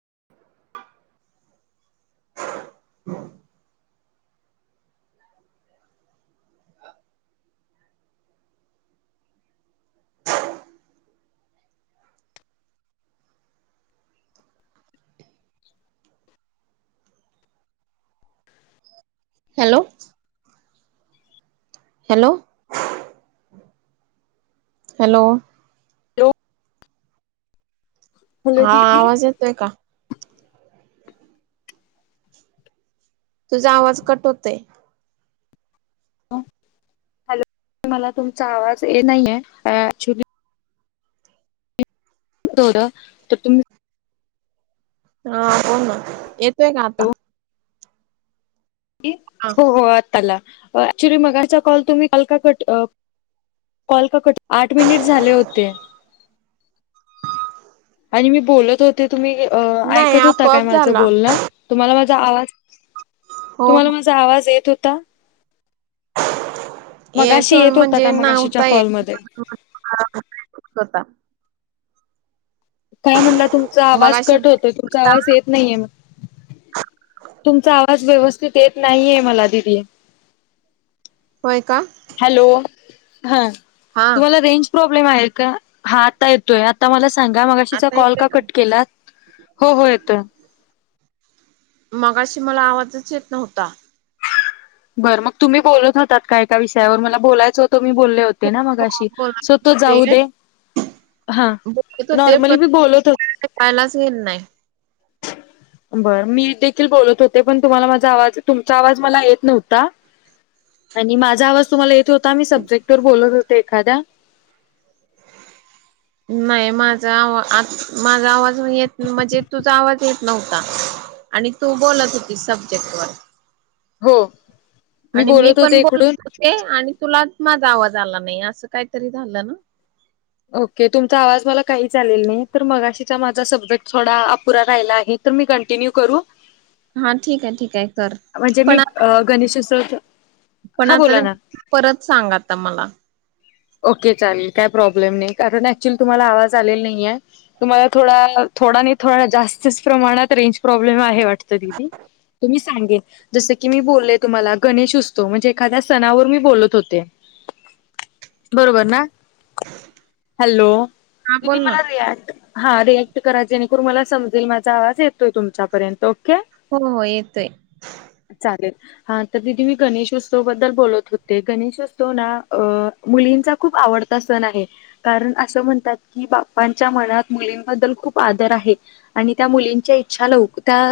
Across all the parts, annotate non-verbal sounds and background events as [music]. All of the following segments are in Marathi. [inaudible] Hello. Hello. Hello hello hello हा दिदी आवाज येतोय का? तुझा आवाज कट होतय हॅलो मला तुमचा आवाज ये नाही आहे ऍक्चुली थोडं तर तुम् हा बोल ना, येतोय का आता. हा हो हो आता आला ऍक्च्युली मगाचा कॉल तुम्ही काॅल का कट अं कॉल का कट आठ मिनिट झाले होते. ह [inaudible] आणि मी बोलत होते तुम्ही अं.. नाही ऐकत होता काय आपोआप माझं झाला बोलणं तुम्हाला माझा आवाज हो तुम्हाला माझा आवाज येत होता येत मगाशी होता म्हणजे का मगाशीच्या नव्हता येत कॉलमध्ये हासा काय म्हणलं तुमचा आवाज मगाशी कट होतोय तुमचा आवाज येत नाहीे मग तुमचा आवाज व्यवस्थित येत नाहीये मला दिदी होय का हॅलो हा हा तुम्हाला रेंज प्रॉब्लेम आहे का हा आता येतोय आता मला स सांगा मगाशीचा आता कॉल येतोय का कट केला हो हो येतोय मगाशी मला आवाजच येत नव्हता बर मग तुम्ही बोलत होतात काय का विषयावर मला बोलायचं होत तो मी बोलले होते ना मग हो अशी बोलत सो तो होते जाऊ दे हा बोलत होते नॉर्मली पण मी बोलत होते ऐकायलाच नाही बरं मी देखील बोलत होते पण तुम्हाला माझा आवाज तुमचा आवाज मला येत नव्हता आणि माझा आवाज तुम्हाला येत होता मी सब्जेक्ट वर बोलत होते एखाद्या नाही माझा आवाज वाज - माझा- म्हणजे तुझा आवाज येत नव्हता आणि तू बोलत होती सब्जेक्ट वर हो आणि मी बोलत पण होते इकडून बोलत होते आणि तुला माझा आवाज आला नाही असं काहीतरी झालं ना ओके तुमचा आवाज मला काही चालेल नाही तर मगाशीचा माझा सब्जेक्ट थोडा अपुरा राहिला आहे तर मी कंटिन्यू करू हा ठीक आहे ठीक आहे कर म्हणजे मी पण गशो सोज पण आता परत सांग आता मला ओके चालेल काय प्रॉब्लेम नाही कारण ऍक्च्युली तुम्हाला आवाज आलेला नाही आहे तुम्हाला थोडा थोडा नाही थोडा जास्तच प्रमाणात रेंज प्रॉब्लेम आहे वाटत तिथे सांगे जस की मी बोलले तुम्हाला गणेश उत्सव म्हणजे एखाद्या सणावर मी बोलत होते [inaudible] बरोबर ना हॅलो हा दिदी बोल ना मला रियाक्ट हा रिॲक्ट कराय जेणेकरून मला समजेल माझा आवाज येतोय तुमच्यापर्यंत ओके हो हो येतोय चालेल. हा तर तथ मी गणेशोत्सव बद्दल बोलत होते गणेशोत्सव ना मुलीं आण अस म्हणात बाच्या मनात मुब ख आ त्या मुलींच्या इच्छा ल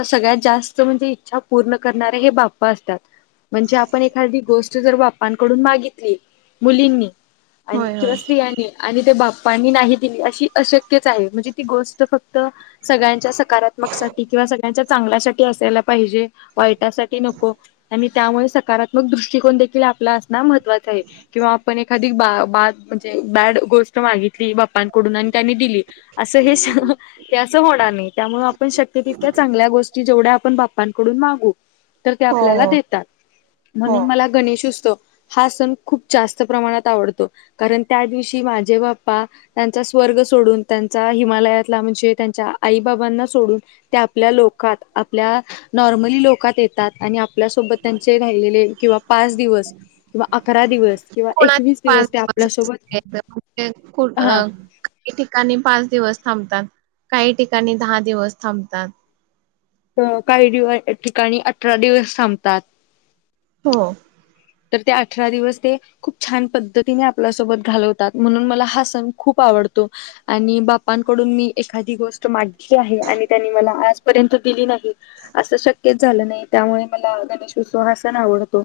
सगळ्यात जास्त म्हणजे इच्छा पूर्ण करणारे हे बा बा् असतात म्हणजे आपण एखादी गोष्ट जर बाप्पांकडून मागितली मुलींनी आणि होय किंवा होय स्त्रियांनी आणि ते बाप् पाणी नाही दिली अशी अशक्यच आहे म्हणजे ती गोष्ट फक्त सगळ्यांच्या सकारात्मक साठी किंवा सगळ्यांच्या चांगल्यासाठी असायला पाहिजे वाईटासाठी नको आणि त्यामुळे सकारात्मक दृष्टिकोन देखील आपला असो महत्वाच आहे किंवा आपण एक एखादी बा बा म्हणजे बॅड गोष्ट मागितली बाप्पांकडून आणि त्यांनी दिली असं हे ते असं होणार नाही त्यामु आपण शक्य तितल्या चांगल्या गोष्टी जेवढ्या आपण बाप्पांकडून मागू तर ते हो आपल्याला हो देतात हो म्हणून मला गणेशोत्सव हा सण खूप जास्त प्रमाणात कारण त्या दिवशी माझे बाप्पा त्यांचा स्वर्ग सोडून त्यांचा हिमालयातला े त्यांच्या आई बाबांना सोडून आपल्या लोक आपल्या नॉर्मली लोकात येतात आपल्या सोत त्यां रा किवा पाच दिवस किवा अकरा दिवस किं कोणाचे एकस पाच दिवस असणु अ हा ठिकाणी पाच दिवस थांबतात काही ठिकाणी दहा दिवस थांबतात अ काही दिव ठिकाणी अठरा दिवस थांबतात हो तर ते अठरा दिवस ते खूप छान पद्धतीने आपल्यासोबत घालवतात म्हणून मला हा सण खूप आवडत वडतो आणि बापांकडून मी एखादी गोष्ट मागितली आहे आणि त्यांनी मला आजपर्यंत दिली नाही असं शक्य झालं नाही. त्यामुळे मला गणेशोत्सव हा सण आवडतो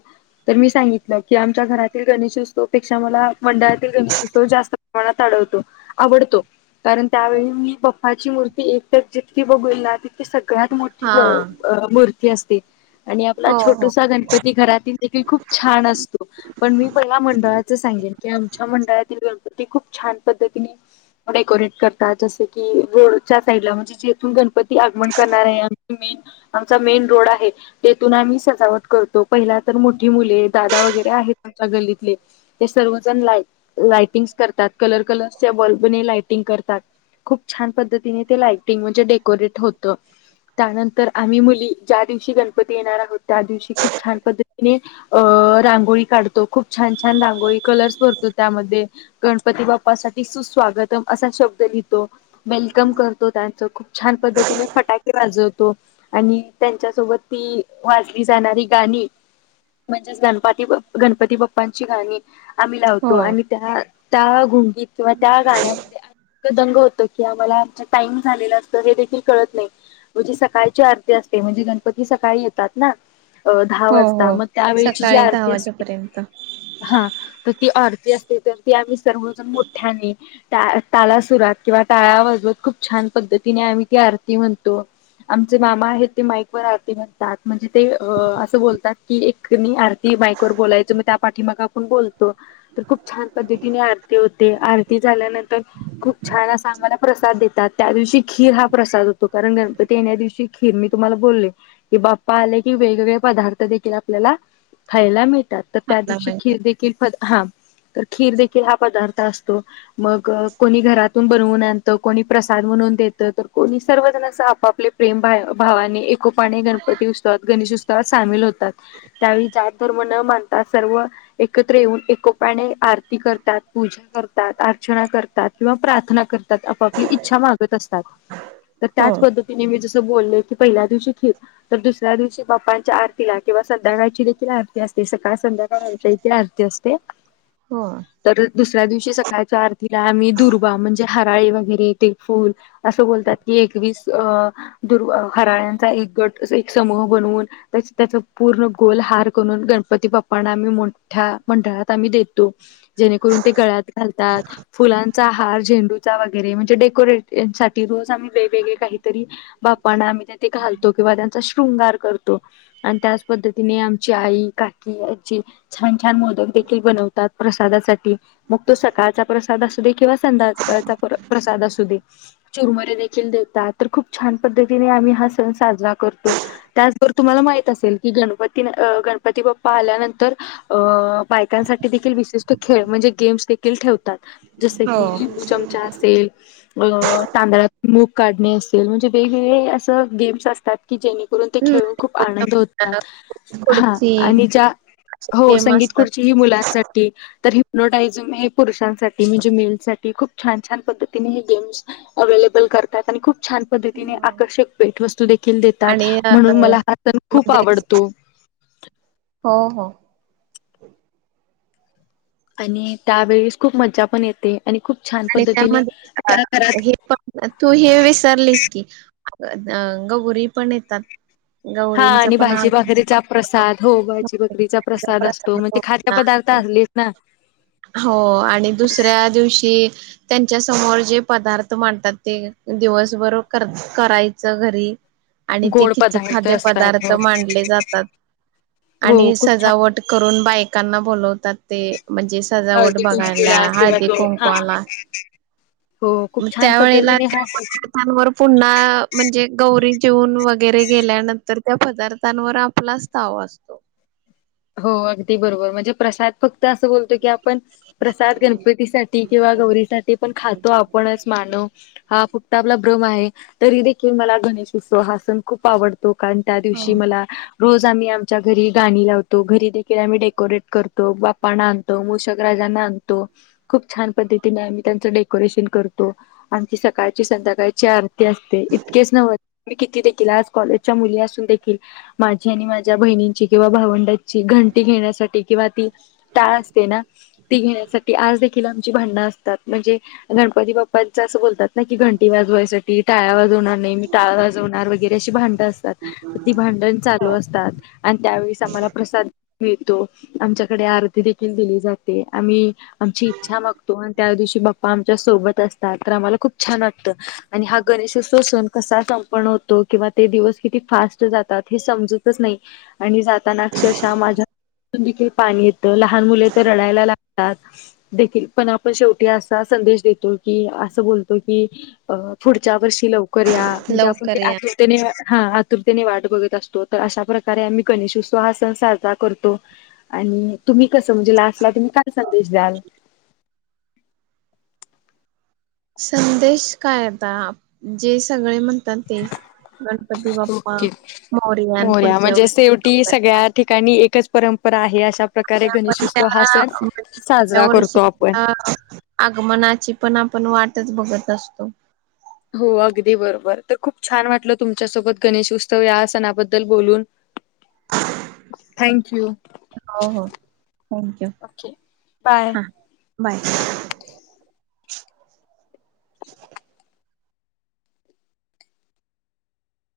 तर मी सांगितलं की आमच्या घरातील गणेशोत्सवपेक्षा मला मंडळातील गणेशोत्सव जास्त प्रमाणात आढवत आवडतो. कारण त्यावेळी मी पपाची मूर्ती एकतर जितकी बघेल ना. सगळ्यात मोठी हा मूर्ती असते आणि आपला हो हो छोटूसा गणपती घरातील देखील खूप छान असतो पण मी पण ना मंडळाच सांगेन. की आमच्या मंडळातील गण पती खूप छान पद्धतीने डेकोरेट करतात. जसं की रोडच्या साईडला म्हणजे जेथून गणपती आगमन करणार आहे आणि आमचा मेन रोड आहे तेथून आम्ही सजावट करतो पहिला तर मोठी मुले दादा वगैरे आहेत आमच्या गल्लीतले ते सर्वजण लाई लायटिंग्स करतात कलर कलर्सच्या बल्बने लाइटिंग करतात. खूप छान पद्धतीने ते लाइटिंग म्हणजे डेकोरेट होतं. त्यानंतर आम्ही मुली ज्या दिवशी गणपती येणार आहोत त्या दिवशी खूप छान पद्धती ने रांगोळी काढतो खूप छान छान रांगोळी कलर्स भरतो त्यात, त्यामध्ये गणपती बाप्पा साठी सुस्वागतम असा शब्द लिह तो. वेलकम करतो. त्यांनंतर खूप छान पद्धतीने फटाके वाजवतो आणि त्यांच्या सोबत वाजली जाणारी गाणी म्हणजेच गणपती गणपती बाप्पांची गाणी आम्ही लावतो हो आणि त्या गु किंवा त्या गाण्यात दंग होत की, आम्हाला आमचं टाइम झालेलं असतं हे देखील कळत नाही. म्हणजे सकाळची आरती असते म्हणजे गणपती सकाळी येतात ना अ दहा हो वाजता. हो त्या वेळेची जी सकाळी दहा आरती असते. वाजेपर्यंत हा तर ती आर रती असते तर आम्ही सर्वजण मोठ्याने ताला सुरात किंवा टाळ्या वाजवत खूप छान. पद्धतीने आम्ही ती आरती म्हणतो. आमचे मामा आहेत ते माईक वर आरती म्हणतात म्हणजे ते असं बोलतात. कि एक आरती माईक वर बोलायचं मग त्या पाठी माग आपण बोलतो तर खूप छान पद्धतीने आर ती होते. आरती झाल्यानंतर खूप छान आम्हाला प्रसाद देतात त्या दिवशी खीर हा प्रसाद. चालू होतो. गणपती येण्या दिवशी खीर मी तुम्हाला बोलले की, बाप्पा आले की वेगवेगळे पदार्थ देखी ल आपल्याला खायला मिळतात तर त्या खायला दिवशी पाहिजे खीर देखील हा तर खीर देखील हा पदार्थ असतो मग कोणी घरातून बनवून आणत कोणी प्रसाद म्हणून देत तर कोणी सर्वजण असं आपापले प्रेम भावाने एकोपाने गणपती उत्सवात गणेश उत्सवात पुस्तकात सामील होतात. त्यावेळी जात धर्म न मानता सर्व एकत्र येऊन एकोप्याने आरती करतात. पूजा करतात अर्चना करतात किंवा प्रार्थना करतात आपापली इच्छा मागत असतात. तर हो त्याच पद्धतीने मी जसं बोलल की पहिल्या दिवशी खिर तर दुसऱ्या दिवशी बाप्पांच्या आरतीला किंवा संध्याकाळची देखील आरती असते सकाळ संध्याकाळ आमच्या इथे आरती असते. हो. तर दुसऱ्या दिवशी सकाळच्या आरतीला आम्ही दुर्वा म्हणजे हराळी वगैरे ते फुल असं बोल तात एकवीस दुर् हराळ्याचा एक गट एक समूह बनवून त्याच. पूर्ण गोल हार करून गणपती बाप्पांना आम्ही मोठ्या मंडळात आम्ही देतो जेणेकरून. ते गळ्यात घालतात फुलांचा हार झेंडूचा वगैरे म्हणजे डेकोरेट रोज आम्ही वेगवेगळे काहीतरी बाप्पांना आम्ही ते घालतो किंवा त्यांचा शृंगार करतो आणि त्याच पद्धतीने आमची आई काकी आजी छान छान मोदक देखील बनवतात प्रसादासाठी. मग तो सकाळचा प्रसाद असू दे किंवा संध्याकाळचा प्रसाद असू दे चिरमुरे देखील. देतात. खुप छान पद्धतीने आम्ही हा सण साजरा करतो त्याचबरोबर तुम्हाला माहित असेल. कि गणपती गणपती बाप्पा आल्यानंतर अ बायकांसाठी देखील विशिष्ट खेळ म्हणजे. गेम्स देखील ठेवतात जस की हो लिंबू चमचा असेल. अ तांदळात मूग काढणे असेल म्हणजे वेगवेगळे असं गेम्स असतात की जेणेकरून ते हम्म खे खूप आनं हा खुर्ची आणि ज्या असे हो गेम संगीत असतात. खुर्ची ही मुलांसाठी तर नोटायझम हे पुरुषांसाठी म्हणजे मेलसाठी, खूप छान छान पद्धतीने हे गेम्स अवेलेबल करतात आणि खूप छान पद्धतीने हो. आकर्षक भेटवस्तू दे खील देतात, आणि अ, म्हणून मला हा सण खूप मध्येच आवडतो. हो हो. आणि त्यावेळेस खूप मज्जापण येते. आणि खूप छान आणि पद्धतीने त्या त्यामध्ये घरात हेपण तू हे विसरलीस की. अंग अ गौरीपण येतात. हा गौरींच आणि पण भाजी आगमन भाकरीचा प्रसाद. हो भाजी भाकरीचा होण्याचा प्रसाद असतो, मग ते गौरींना खाद्यपदार्थ आ असतो. णलीस ना. हो आणि दुसऱ्या दिव शी त्यांच्यासमोर जे पदार्थ मांडतात, ते दिवसभर कर करायचं. घरी आणि ते गोड किती पदार्थ असतात खाद्यपदार्थ हो मांडले जातात. हो आणि खूप छान सजावट करून बायकांना बोलवतात ते म्हणजे सजावट हळदी बघायला कुंकूला किंवा हळदी तो हा हो खूप छान त्यावेळेला पद्धतीने हा त्या सण पदार्थांवर पुन्हा म्हणजे गौरी जेऊन वगैरे गेल्यानंतर, त्या पदार्थांवर आपलाच ताव असतो. हो अगदी बरोबर, म्हणजे प्रसाद फक्त असं बोलतो की आ पण प्रसाद गणपतीसाठी किंवा गौरीसाठी पण खातो आपणच मानव. हा आपला भ्रम आहे. तरीदेखील मला गणेश उत्सव हा सण खूप आवड तो. कारण त्या दिवशी हो. मला रोज आम्ही आमच्या घरी गाणी लाव तो. घरीदेखील आम्ही डेकोरेट करतो, बाप्पाला आणतो, मूषक राजांना आणतो. खूप छान पद् धतीने आम्ही त्यांच डेकोरेशन करतो. आमची सकाळची संध्याकाची आरती असते. इतकेच नव्ह आणि कितीदेखील आज कॉलेजच्या मुली असूनदेखील माझी आणि माझ्या बहिणींची किंवा भावंडां चि घंटी घेण्यासाठी किंवा ती टाळ असते ना, ती घेण्यासाठी आजदेखील आमची भांडण अस असतात म्हणजे गणपती बाप्पांचा असं बोलतात ना की घंटी वाजवायसाठी, टाळ्या वाजवणार नाही, मी टाळ वाजवणार वगैरे अशी भांडणं असतात. ती भांड णं चालू असतात आणि त्यावेळीच आम्हाला प्रसाद मिळतो. आमच्याकडे आरतीदेखील दिली जाते. आम्ही आमची इच्छा मागतो आणि त्यादिवशी बाप्पा आमच्या सोबत असतात, तर आम्हाला खूप छान वाटतं. आणि हा गणेशोत्सव सन कसा संपन्न होतो किंवा ते दिवस किती फास्ट जातात, हे समजतच नाही आणि जाताना अक्षरशः माझ्या तोंडून देखील पाणी येतं, लहान मुले तर रडायला लाग तातदेखील. पण आपण शेवटी असा संदेश देतो की, असं बोलतो की अ पुढच्या वर्षी लवकर या. म्हणजे आपण ते लवकर या आतुरतेने हा आतुरतेने वाट बघत असतो, तर अशा प्रकारे आम्ही गणेश उत्स व हा सन साजरा करतो आणि तुम्ही कसं म्हणजे लास्टला तुम्ही काय संदेश द्याल? संदेश काय आता जे सगळे म्हणतात ते. गणपती बाप्पा ओके मोरया. पुढच्या म्हणजे शेवटी वर्षी सगळ्या ठिकाणी एकच परंपरा आहे, अशा प्रकारे पण गणेशोत्सव हा त्या सण सा पुढच्या वर्षी [unintelligible] आगमनाची पण आपण वाटच बघत असतो. हो अगदी बरोबर. तर खूप छान वाटल तुमच्यासोबत गणेश उत्सव या सणाबद्दल बोलून. Thank you. हो हो, थँक यू. Okay bye. हा बाय.